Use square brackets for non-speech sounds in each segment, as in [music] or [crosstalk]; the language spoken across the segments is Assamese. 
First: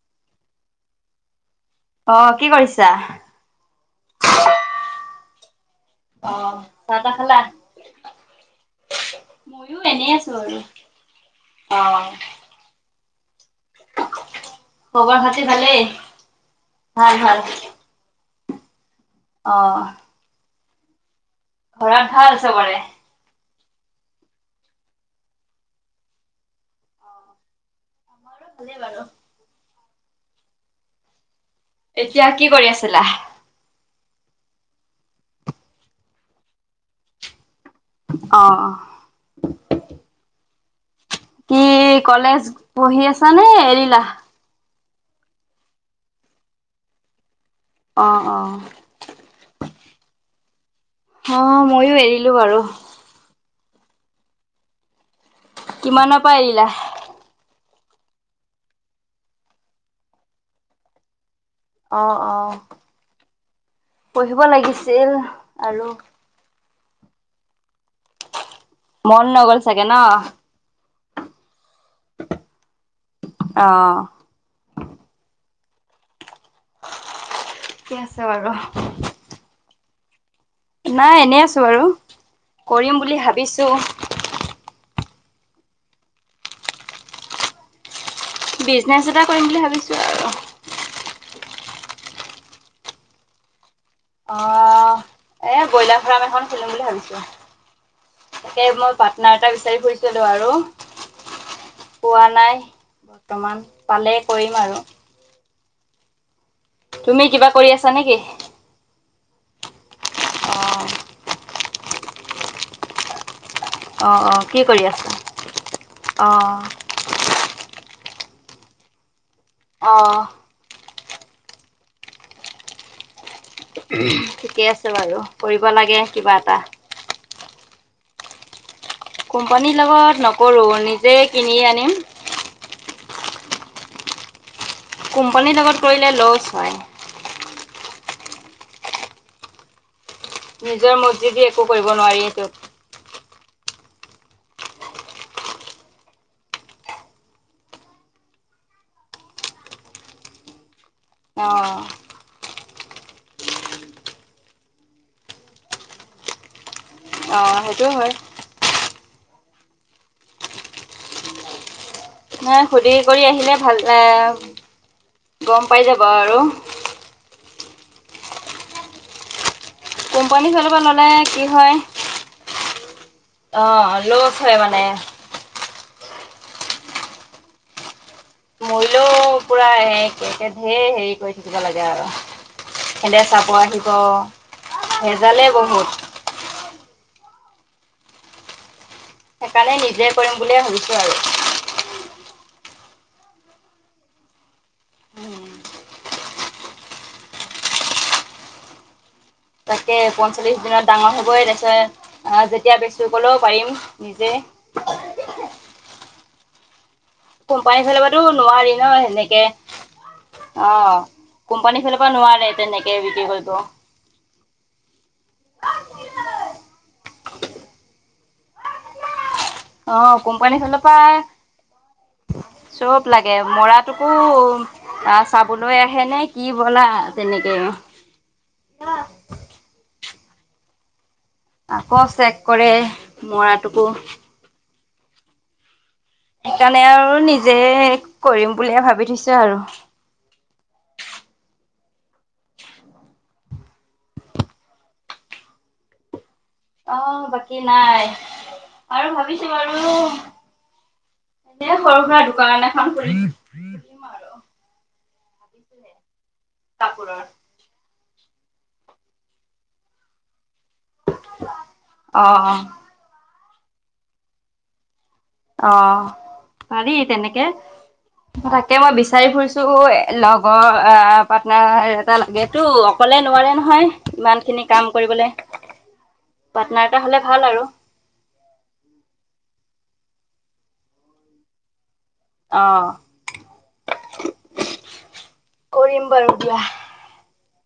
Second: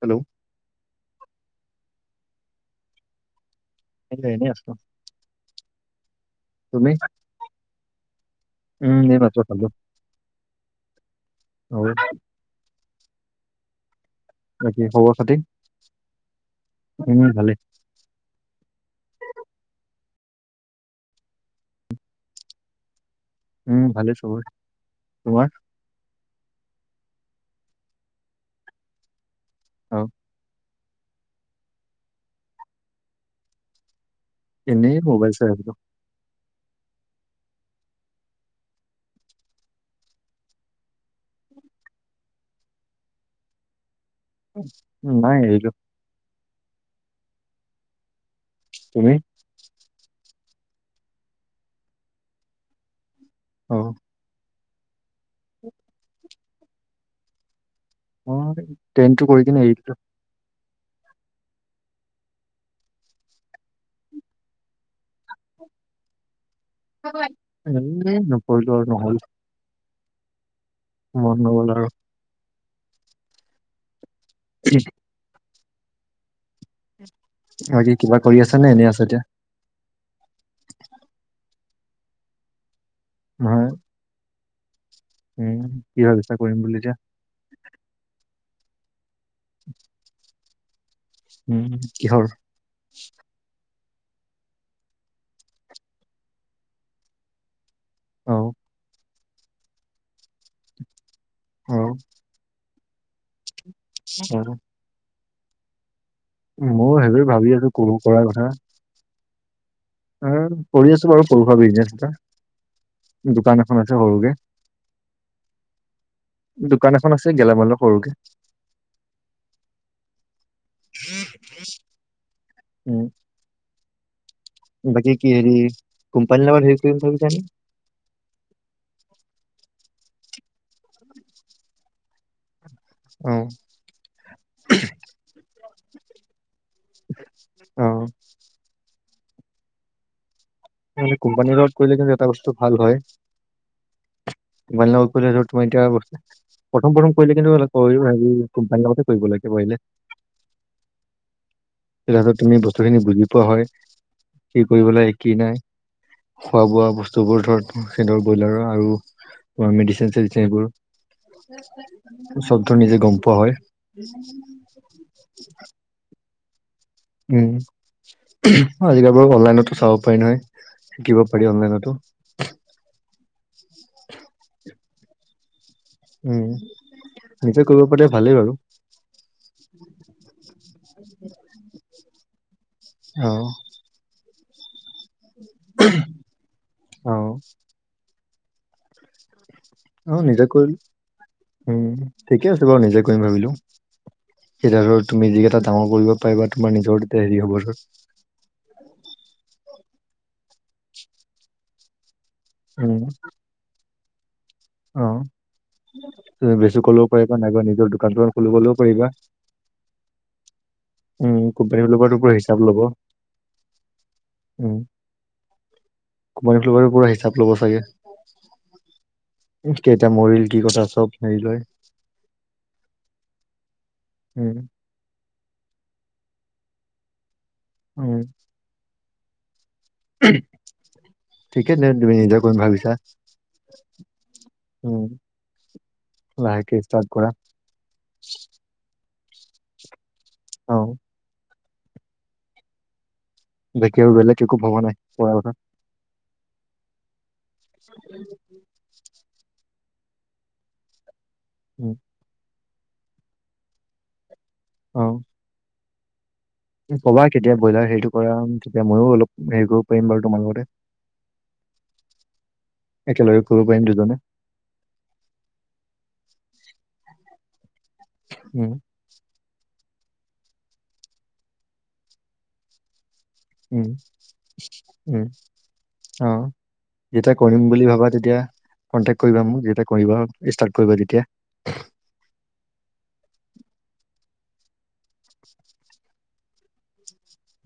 হেল্ল', অ, কি কৰিছা? এতিয়া এনে আছোঁ। অ, চাহ তাহ খালা? উম এই মাত্ৰ খালো ময়ো এনে আছো আৰু অ। আৰু খবৰ খাতি ভালেই ভাল উম - ভাল। ভালে অ', ঘৰত ভাল চবৰে? উম, ভালেই চবৰে তোমাৰ? [unintelligible] বাৰু। অ', এতিয়া কি কৰি আছিলা? এনেই মোবাইল চাই আছিলোঁ। অ', অ', কি কলেজ পঢ়ি আছ নে এৰিলা? উম, নাই এৰিলো। অ', অ', তুমি? অ, ময়ো এৰিলো বাৰু। অ', কিমানৰ পা এৰিলা? মই টেনটো কৰি কিনে এৰি দিলো। অ', অ', পঢ়িব লাগিছিল আৰু। [unintelligible] কৰিলোঁ আৰু ন' মন নগল চাগে ন? মন নগ'ল আৰু। অ'। [unintelligible] বাকী ঠিকে কিবা কৰি বাৰু। আছে নে এনেই আছাঁ এতিয়া? নাই এনে আছোঁ আৰু কৰিম বুলি নহয় ভাবিছোঁ। উম কি ভাবিছা কৰিম বুলি এতিয়া। বিজনেছ এটা কৰিম বুলি ভাবিছোঁ আৰু। উম, কিহৰ? এই ব্ৰইলাৰ ফাৰ্ম এখন খুলিম বুলি ভাবিছোঁ, অ তাকে মই পাৰ্টনাৰ এটা বিচাৰি ফুৰিছিলোঁ আৰু অ পোৱা নাই। বৰ্তমান পালেই অ কৰিম আৰু। ময়ো তুমি সেইবোৰ কিবা ভাবি কৰি আছোঁ আছা কোনো নেকি? কৰাৰ কথা। উম অ', কৰি আছোঁ বাৰু সৰু-সুৰাবিজনেছ এটা। দোকান এখন আছে অ', সৰুকে। অ', কি কৰি আছা? অ', দো দোকান এখন আছে গেলামালৰ সৰুকে। অ'। উম। ঠিকে আছে বাৰু কৰিব লাগে কিবা এটা। কোন কোম্পানী? কোম্পানীৰ লগত নকৰোঁ, নিজে কিনি আনিম। অ'। কোম্পানীৰ লগত কৰিলে ল'ছ হয়। অ' নিজৰ মানে মৰ্জিদি কোম্পানীৰ একো লগত কৰিব কৰিলে কিন্তু নোৱাৰি সেইটো। ভাল হয় [inaudible] তোমাৰ লগত কৰিলেতো তোমাৰ এতিয়া প্ৰথম-প্ৰথম কৰিলে কিন্তু অলপ [unintelligible] কোম্পানীৰ লগতে কৰিব লাগিব এনে। অ' তেতিয়াটো তুমি বস্তুখিনি বুজি পোৱা হয়, কি কৰিব লাগে কি নাই। খোৱা-বোৱা বস্তুবোৰ অ', ধৰ সেইটো হয়। সিহঁতৰ ব্ৰইলাৰৰ আৰু মেডিচিন চেডিচিন এইবোৰ। চব নাই ধৰ সুধি নিজে গম কৰি পোৱা হয় আহিলে ভাল অ' গম পাই যাব আৰু। উম, উহু আজিকালি বাৰু অনলাইনতে চাব পাৰি নহয় কোম্পানীৰ ফালৰ পৰা ল'লে শিকিব পাৰি কি হয় অনলাইনতো অ' লছ হয় মানে। উম, নিজে কৰিব পাৰে ভালেই বাৰু। হ'লেও পুৰা এক ধেৰ হেৰি কৰি থাকিব লাগে আৰু সিহঁতে অ চাব আহিব ভেজালেই বহুত। অ' সেইকাৰণে নিজে অ কৰিম বুলিয়ে কৰি ভাবিছোঁ আৰু। উম, ঠিকে আছে বাৰু নিজে কৰিম ভাবিলেও। এতিয়া ধৰা তুমি যিকেইটা ডাঙৰ কৰিব পাৰিবা তোমাৰ নিজৰ এ হেৰি হ'ব ধৰ। তাকে পঞ্চল্লিছ দিনত ডাঙৰ হ'ব তাৰপিছত যেতিয়া উম, বেচিবলৈ পাৰিম নিজে। অ' বেছি ক'লেও পাৰিবা নাইবা কোম্পানীৰ নিজৰ ফালৰ দোকান চোকান পৰাটো খুলি নোৱাৰি ক'লেও ন' পাৰিবা। সেনেকে? উম, অ' কোম্পানীৰ ফালৰ পৰা পৰাতো পুৰা নোৱাৰে হিচাপ ল'ব। তেনেকে বিক্ৰী কৰিব। উম, কোম্পানীৰ ফালৰ পৰা পোৰা হিচাপ ল'ব চাগে? উম, অ কেইটা মৰিল কি কোম্পানীৰ ফালৰ কথা পা চব হেৰি লয়। চব লাগে মৰাটোকো। উম, অ' চাবলৈ আহেনে কি ব'লা তেনেকে উম। আহ। উম ঠিকেই ন আকৌ তুমি চেক নিজে কৰিম কৰে ভাবিছা। মৰাটোকো উম। লাহেকে সেইকাৰণে ষ্টাৰ্ট আৰু কৰা নিজে কৰিম বুলিয়ে ভাবি থৈছো আৰু অ [inaudible] বাকি আৰু বেলেগ একো ভবা নাই পঢ়াৰ কথা। আহ বাকী নাই আৰু ভাবিছো বাৰু। এনে উম, সৰু সুৰা দোকান এখন খুলিম আৰু অঁ। [inaudible] কবা কাপোৰৰ কেতিয়া ব্ৰইলাৰ হেৰিটো কৰা তেতিয়া ময়ো অলপ হেৰি কৰিব পাৰিম বাৰু তোমাৰ লগতে। অঁ অঁ। একেলগে কৰিব পাৰিম দুজনে। অ পাৰি তেনেকে উম। তাকে মই বিচাৰি ফুৰিছো। ত লগৰ পাৰ্টনাৰ এটা লাগেতো। অকলে নোৱাৰে উম, নহয়, ইমানখিনি কাম উম, কৰিবলে। অ, পাৰ্টনাৰ এটা হলে যেতিয়া ভাল আৰু কৰিম বুলি ভাবা তেতিয়া কণ্টেক কৰিবা মোক যেতিয়া কৰিব ষ্টাৰ্ট কৰিবা তেতিয়া। অ, কৰিম বাৰু দিয়া।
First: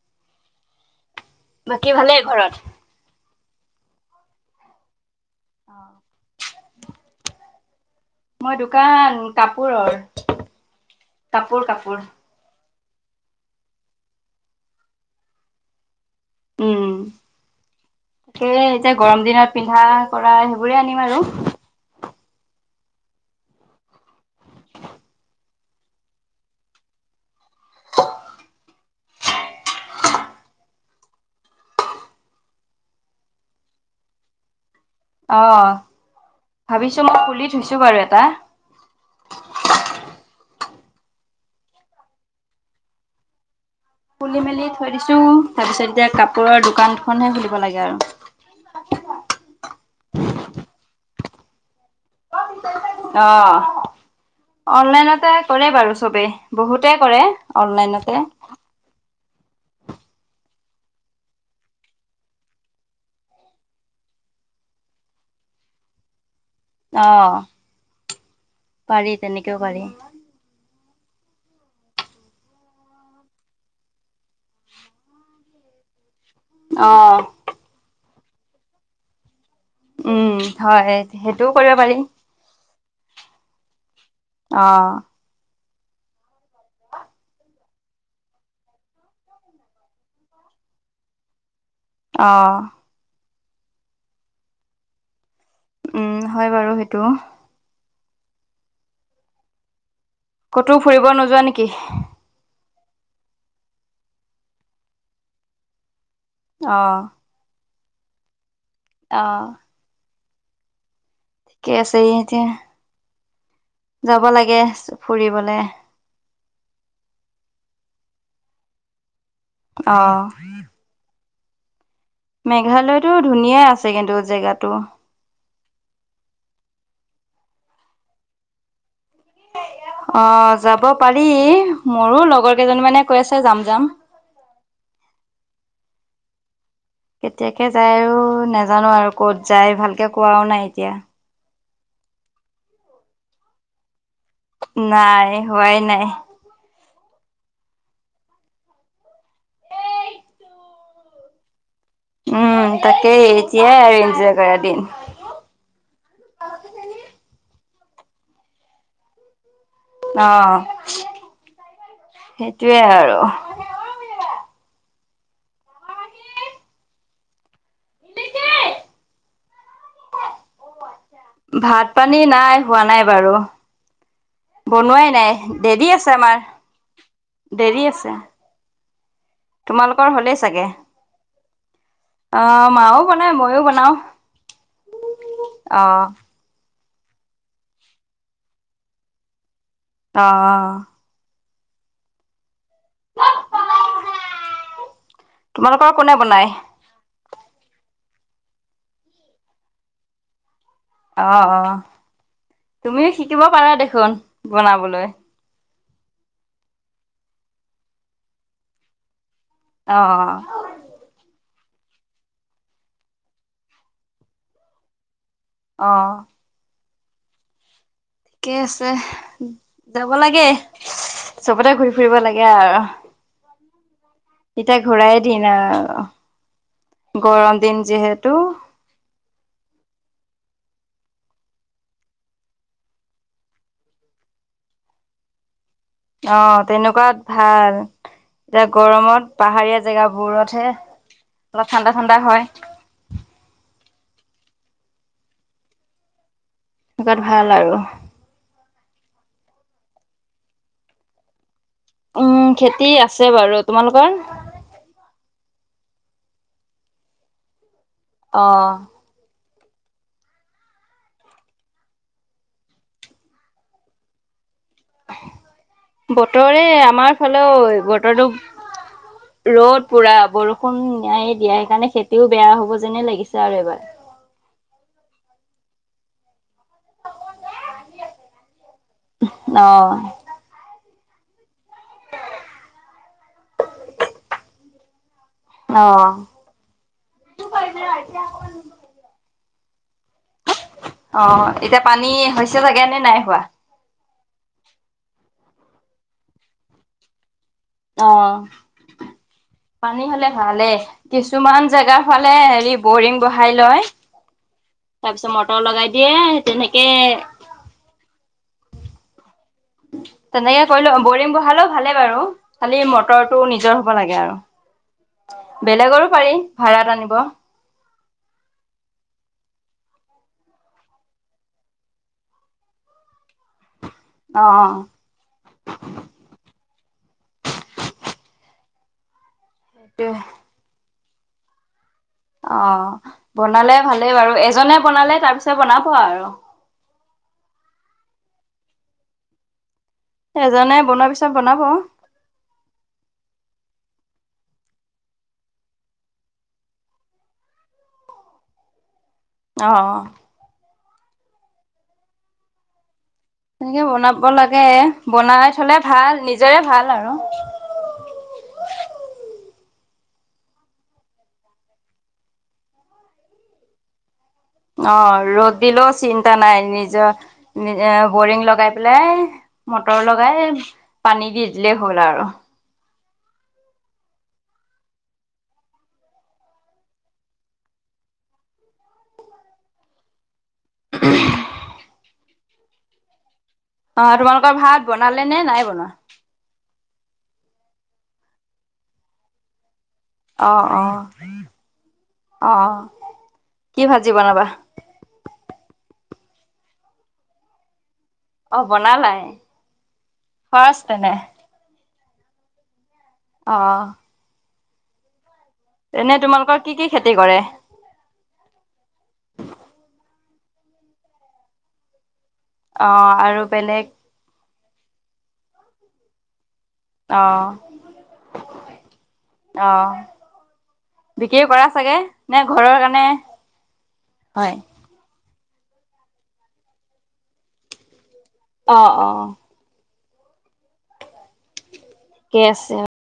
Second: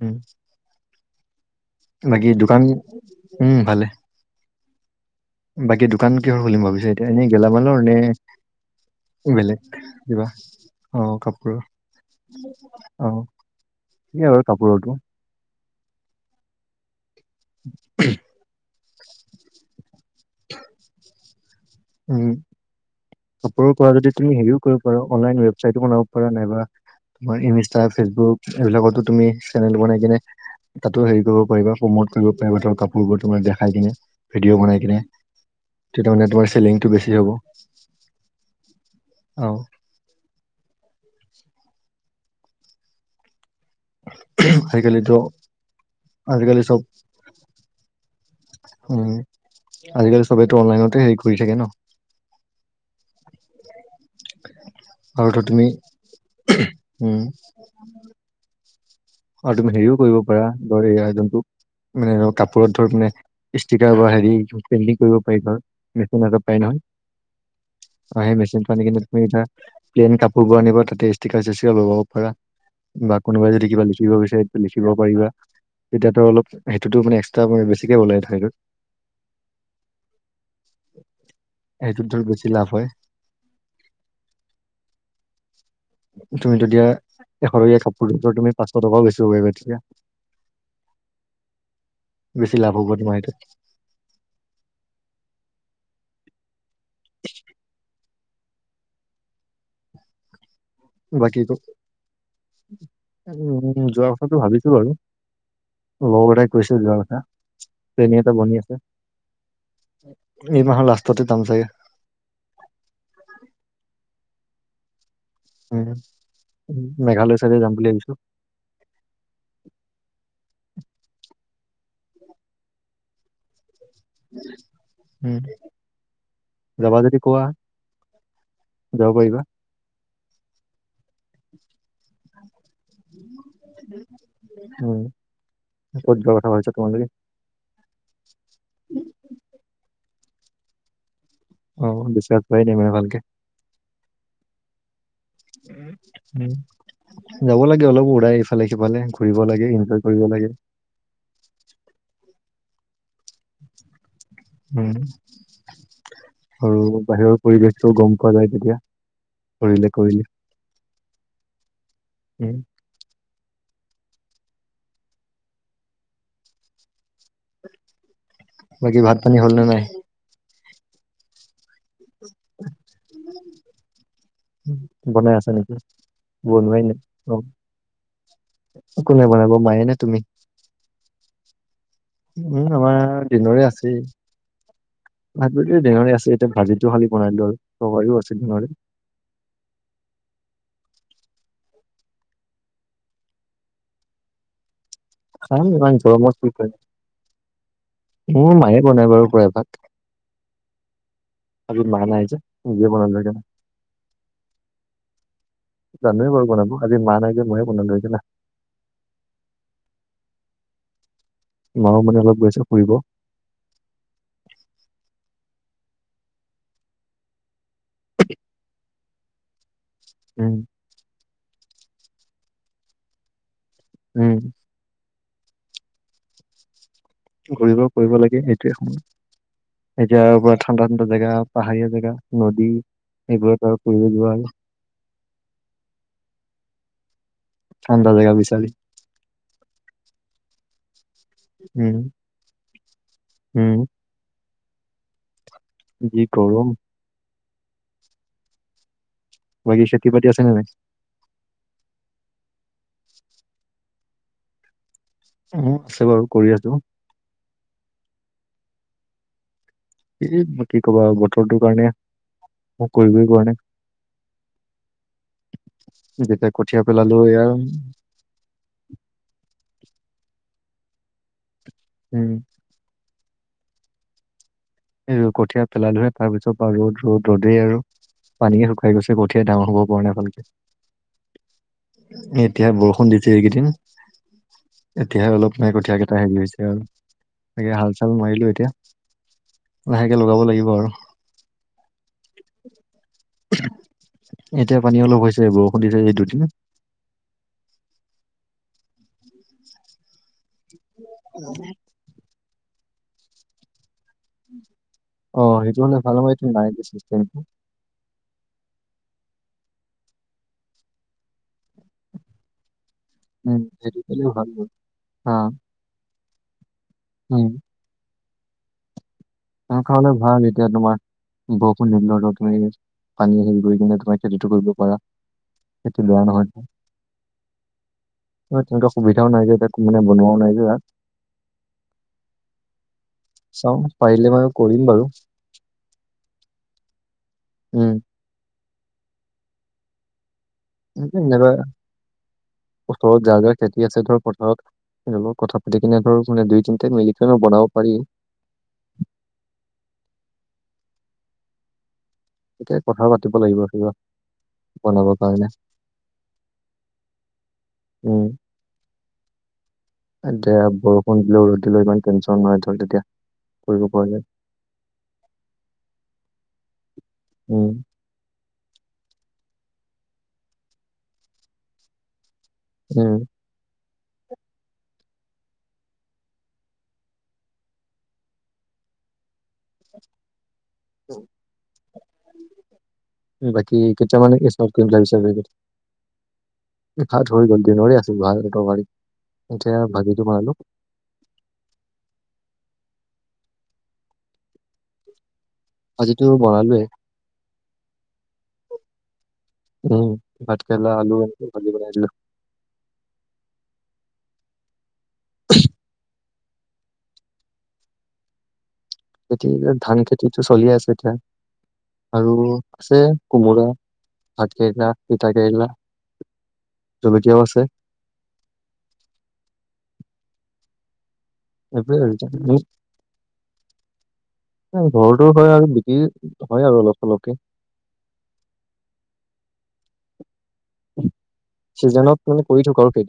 উম, ভালেই বাকী ঘৰত দোকান উম, ভালে। বাকী দোকান কিহৰ খুলিম ভাবিছ এতিয়া এনেই গেলামালৰ নে? মই দোকান বেলেগ কাপোৰৰ কিবা অহ, কাপোৰৰ। কাপোৰ কাপোৰ অহ কেই কাপোৰটো। উম তাকে এতিয়া গৰম দিনত পিন্ধা কৰা সেইবোৰে আনিম আৰু উম, কাপোৰৰ পৰা যদি তুমি হেৰিও কৰিব পাৰা অনলাইন ৱেবছাইটো বনাব পাৰা নাইবা। তোমাৰ ইনষ্টা ফেচবুক এইবিলাকতো তুমি চেনেল বনাই কিনে। তাতো হেৰি কৰিব পাৰিবা প্ৰমোট কৰিব পাৰিবা ত কাপোৰবোৰ তো দেখাই কিনে ভিডিঅ' বনাই কিনে। অ তেতিয়া মানে তোমাৰ চেলিংটো ভাবিছো বেছি মই হ'ব পুলি থৈছো বাৰু এটা। অহ খুলি মেলি থৈ দিছো আজিকালিতো তাৰপিছত এতিয়া আজিকালি কাপোৰৰ চব দোকানখনহে খুলিব লাগে আৰু উম আজিকালি চবেইতো অনলাইনতে হেৰি কৰি থাকে ন। আহ। আৰু অনলাইনতে ধৰ তুমি কৰে বাৰু চবেই বহুতে উম কৰে অনলাইনতে। আৰু তুমি হেৰিও কৰিব পাৰা ধৰ এই আয়োজনতোক মানে ধ কাপোৰত ধৰ মানে ষ্টিকাৰ বা হেৰি পেইণ্টিং কৰিব পাৰি, ধৰ মেচিন আগত পাই নহয়। অ'। অ, মেচিন পানী খিনি পাৰি তুমি ধৰা তেনেকেও পাৰি। প্লেন কাপো শুব নিব তাতে ষ্টিকাৰ স্পিকাৰ লগাব পাৰা বা কোনোবাই যদি কিবা লিখি লিব বিচাৰ লিখিব পাৰিবা, তেতিয়াতো অলপ সেইটোতো মানে অ', এক্সট্ৰা বেছিকে বললে থ সেইটো উম, হয় সেইটোও কৰিব পাৰি এইটোত ধৰ বেছি লাভ হয়। অ', তুমি যেতিয়া এশৰকীয়া কাপোৰ ধ তুমি পাঁচশ টকাও বেচিব পাৰিবা তেতিয়া। [inaudible] বেছি অ'। লাভ হ'ব তোমাৰ এইটোত। উম, হয় বাৰু সেইটো', উম', ক'তো ফুৰিব বাকী নোযোৱা নেকি? উম, যোৱা কথাটো ভাবিছো আৰু লগ এটাই। কৈছিল যোৱাৰ অ', কথা প্লেনিং এটা বনি আছে', অহ', উম', এই মাহৰ লাষ্টতে যাম চাগে', তে', এতিয়া', যাব লাগে, চ', ফুৰিবলে', উম', -উম', মেঘালয় চাইডে যাম বুলি ভাবিছোঁ', অ', মেঘালয়তো ধুনীয়া আছে কিন্তু জেগাটো', উম, যাবা যদি কোৱা যাব পাৰিবা', অ', যাব পাৰি, মোৰো লগৰ কেইজনী মানে কৈ আছে যাম - যাম', উম', ক'ত যোৱাৰ কথা ভাবিছা তোমালোকে? কেতিয়াকে যায় আৰু নাজানোঁ আৰু ক'ত যায় ভালকে কোৱাও নাই এতিয়া', অ', বিশ্বাস হোৱায়ে নাই মানে ভালকে', নাই হোৱাই নাই', উম, যাব লাগে অলপ ওলাই ইফালে সিফালে ঘুৰিব লাগে, এনজয় কৰিব লাগে', উম', তাকেই এতিয়া এনজয়', কৰা দিন। উম', আৰু বাহিৰৰ পৰিৱেশটো গম পোৱা যায় তেতিয়া ফুৰিলে', অ', উম, সেইটোয়ে আৰু', বাকী ভাত পানী হ'ল নে নাই? ভাত পানী নাই হোৱা নাই বাৰু', বনোৱাই বনাই নাই আছা নেকি দেৰি আছে আমাৰ, বনোৱাই নাই অ, দেৰি আছে', কোনে বনাব? মায়ে নে তোমালোকৰ তুমি হ'লেই চাগে', অ উম', মাও আমাৰ বনাই ময়ো দিনৰে বনাও আছেই, ভাত বাকী অ। দিনৰে আছে', এতিয়া ভাজিটো খালি বনাই দিলোঁ আৰু তৰকাৰীও আছে দিনৰে', অহ', তোমালোকৰ কোনে বনাই [unintelligible] মোৰ মায়ে বনাই বাৰু প্ৰায়ভাগ', অ', মা নাই যে -অ', নিজে তুমিও বনালো সেইকাৰণে শিকিব পাৰা দেখোন, বনাবলৈ', জানোৱে বাৰু বনাব, আজি মা নাইকিয়া মোয়ে বনালোঁ এইবিলাক', অহ', মা মানে অলপ গৈছে ফুৰিব', অহ', ঠিকে আছে হ', যাব লাগে, উম চবতে ঘূৰি ফুৰিব লাগে আৰু', উম', এতিয়া ঘূৰাই দিন আৰু, গৰম দিন যিহেতু', উম', এতিয়াৰ পৰা ঠাণ্ডা-ঠাণ্ডা জেগা, পাহাৰীয়া জেগা, নদী', এইবোৰতো আৰু ফুৰি যোৱা হ'লে', অ', তেনেকুৱাত ভাল, ঠাণ্ডা জেগা এতিয়া বিচাৰি গৰমত', পাহাৰীয়া জেগাবোৰতহে', অলপ ঠাণ্ডা উম', ঠাণ্ডা হয় - উম', যি‌ গৰম', বতৰ ভাল আৰু', বাকী, খেতিপাতি আছে নে নাই? উম। খেতি আছে বাৰু তোমালোকৰ? অ আছে বাৰু কৰি আছোঁ। অহ। এই, মোক কি ক'বা আৰু বতৰটো কাৰণে, মোক কৰিবই পৰা নাই', যেতিয়া বতৰে কঠীয়া পেলালো আমাৰ এয়া ফালেও বতৰটো', ৰ'দ পুৰা বৰষুণ নায়েই দিয়া সেইকাৰণে খেতিও উম বেয়া হ'ব যেনে লাগিছে', তাৰে এবাৰ কঠীয়া পেলালোহে তাৰ পিছত পৰা ৰ'দ ৰ'দ ৰ'দেই আৰু পানীয়ে শুকাই গৈছে। কঠিয়াই ডাঙৰ হব পৰা নাই ভালকে। এতিয়াহ বৰষুণ দিছে এইকেইদিন এতিয়াহে অলপ এই অ কঠীয়া অ কেইটা হেৰি হৈছে আৰু এহ হাল চাল মাৰিলো এতিয়া। লাহেকে লগাব লাগিব আৰু অ এতিয়া পানী হৈছে চাগে নে নাই হোৱা এতিয়া পানী অলপ হৈছে বৰষুণ দিছে এই দুদিন অ পানী হলে ভালেই, কিছুমান জেগা ফালে হেৰি বৰিং বহাই লয়। তাৰপিছত অ মটৰ সেইটো লগাই হ'লে ভাল হয় দিয়ে, এইটো নাই তেনেকে চিষ্টেমটো তেনেকে কৰিলও বৰিং বহালেও ভালে বাৰু খালি মটৰটো উম নিজৰ হব সেইটো লাগে কৰিলে আৰু ভাল হয় হা বেলেগৰো পাৰি, ভাড়াত আনিব উম। তেনেকুৱা হলে ভাল। এতিয়া তোমাৰ বৰষুণ দিওঁতে তুমি পানী আহ গৈ কিনে তোমাৰ খেতিটো কৰিব পৰা, সেইটো বেয়া নহয়। তেনেকুৱা সুবিধাও নাই যে মানে সেইটোৱে। বনোৱাও নাই যে অহ চাওঁ বনালে ভালেই পাৰিলে বাৰু এজনে কৰিম বাৰু বনালে তাৰ পিছত বনাব আৰু উম। এজনে বনোৱাৰ পিছত এনেকা বনাব, ওচৰত যাৰ যাৰ খেতি আছে, হেতৰ পথাৰত লগত কথা পাতি কিনে ধৰক মানে দুই তিনিটাই মিলি পেলাইও বনাব পাৰি। অহ অহ। এতিয়া কথা পাতিব লাগিব। তেনেকে কিবা বনাব লাগে, বনাবৰ কাৰণে বনাই থলে ভাল। নিজৰে ভাল আৰু উম। এতিয়া বৰষুণ দিলেও, ৰদ দিলেও ইমান টেনশ্যন নহয় তহ তেতিয়া কৰিব পৰা যায়। অহ, ৰদ দিলেও চিন্তা নাই। নিজৰ উম নিজে বৰিং লগাই পেলাই মটৰ লগাই পানী দি দিলেই হল আৰু উম। উম। বাকী কেইটা অ' মানে, কি তোমালোকৰ চব ভাত কৰিম বুলি ভাবিছা বনালে এনে নে নাই বনোৱা? ভাত হৈ গল দিনৰে আছিল। ভাত, এতিয়া ভাগিন অহ, অহ, অহ, কি ভাজি বনাবা? ভাজিটো বনালোৱে অ বনালাই। উম, ফাৰ্ষ্ট ভাতকেৰেলা, তেনে আলু ভাজি বনাই দিলোঁ। অহ [unintelligible] এনে তোমালোকৰ কি কি খেতি কৰে? খেতি ধান খেতিটো চলি আছে এতিয়া আৰু আছে অ' আৰু কোমোৰা বেলেগ ভাত কেৰেলা তিতাকেৰেলা। আহ আহ। বিক্ৰী কৰা চাগে এইবোৰে নে আৰু ঘৰৰ কাৰণে হয়। ঘৰতো হয় আৰু বিকি হয় আৰু অলপ চলপকে। অহ অহ সিজনক ঠিকে মানে কৰি আছে থাকক আৰু সেইটোৱে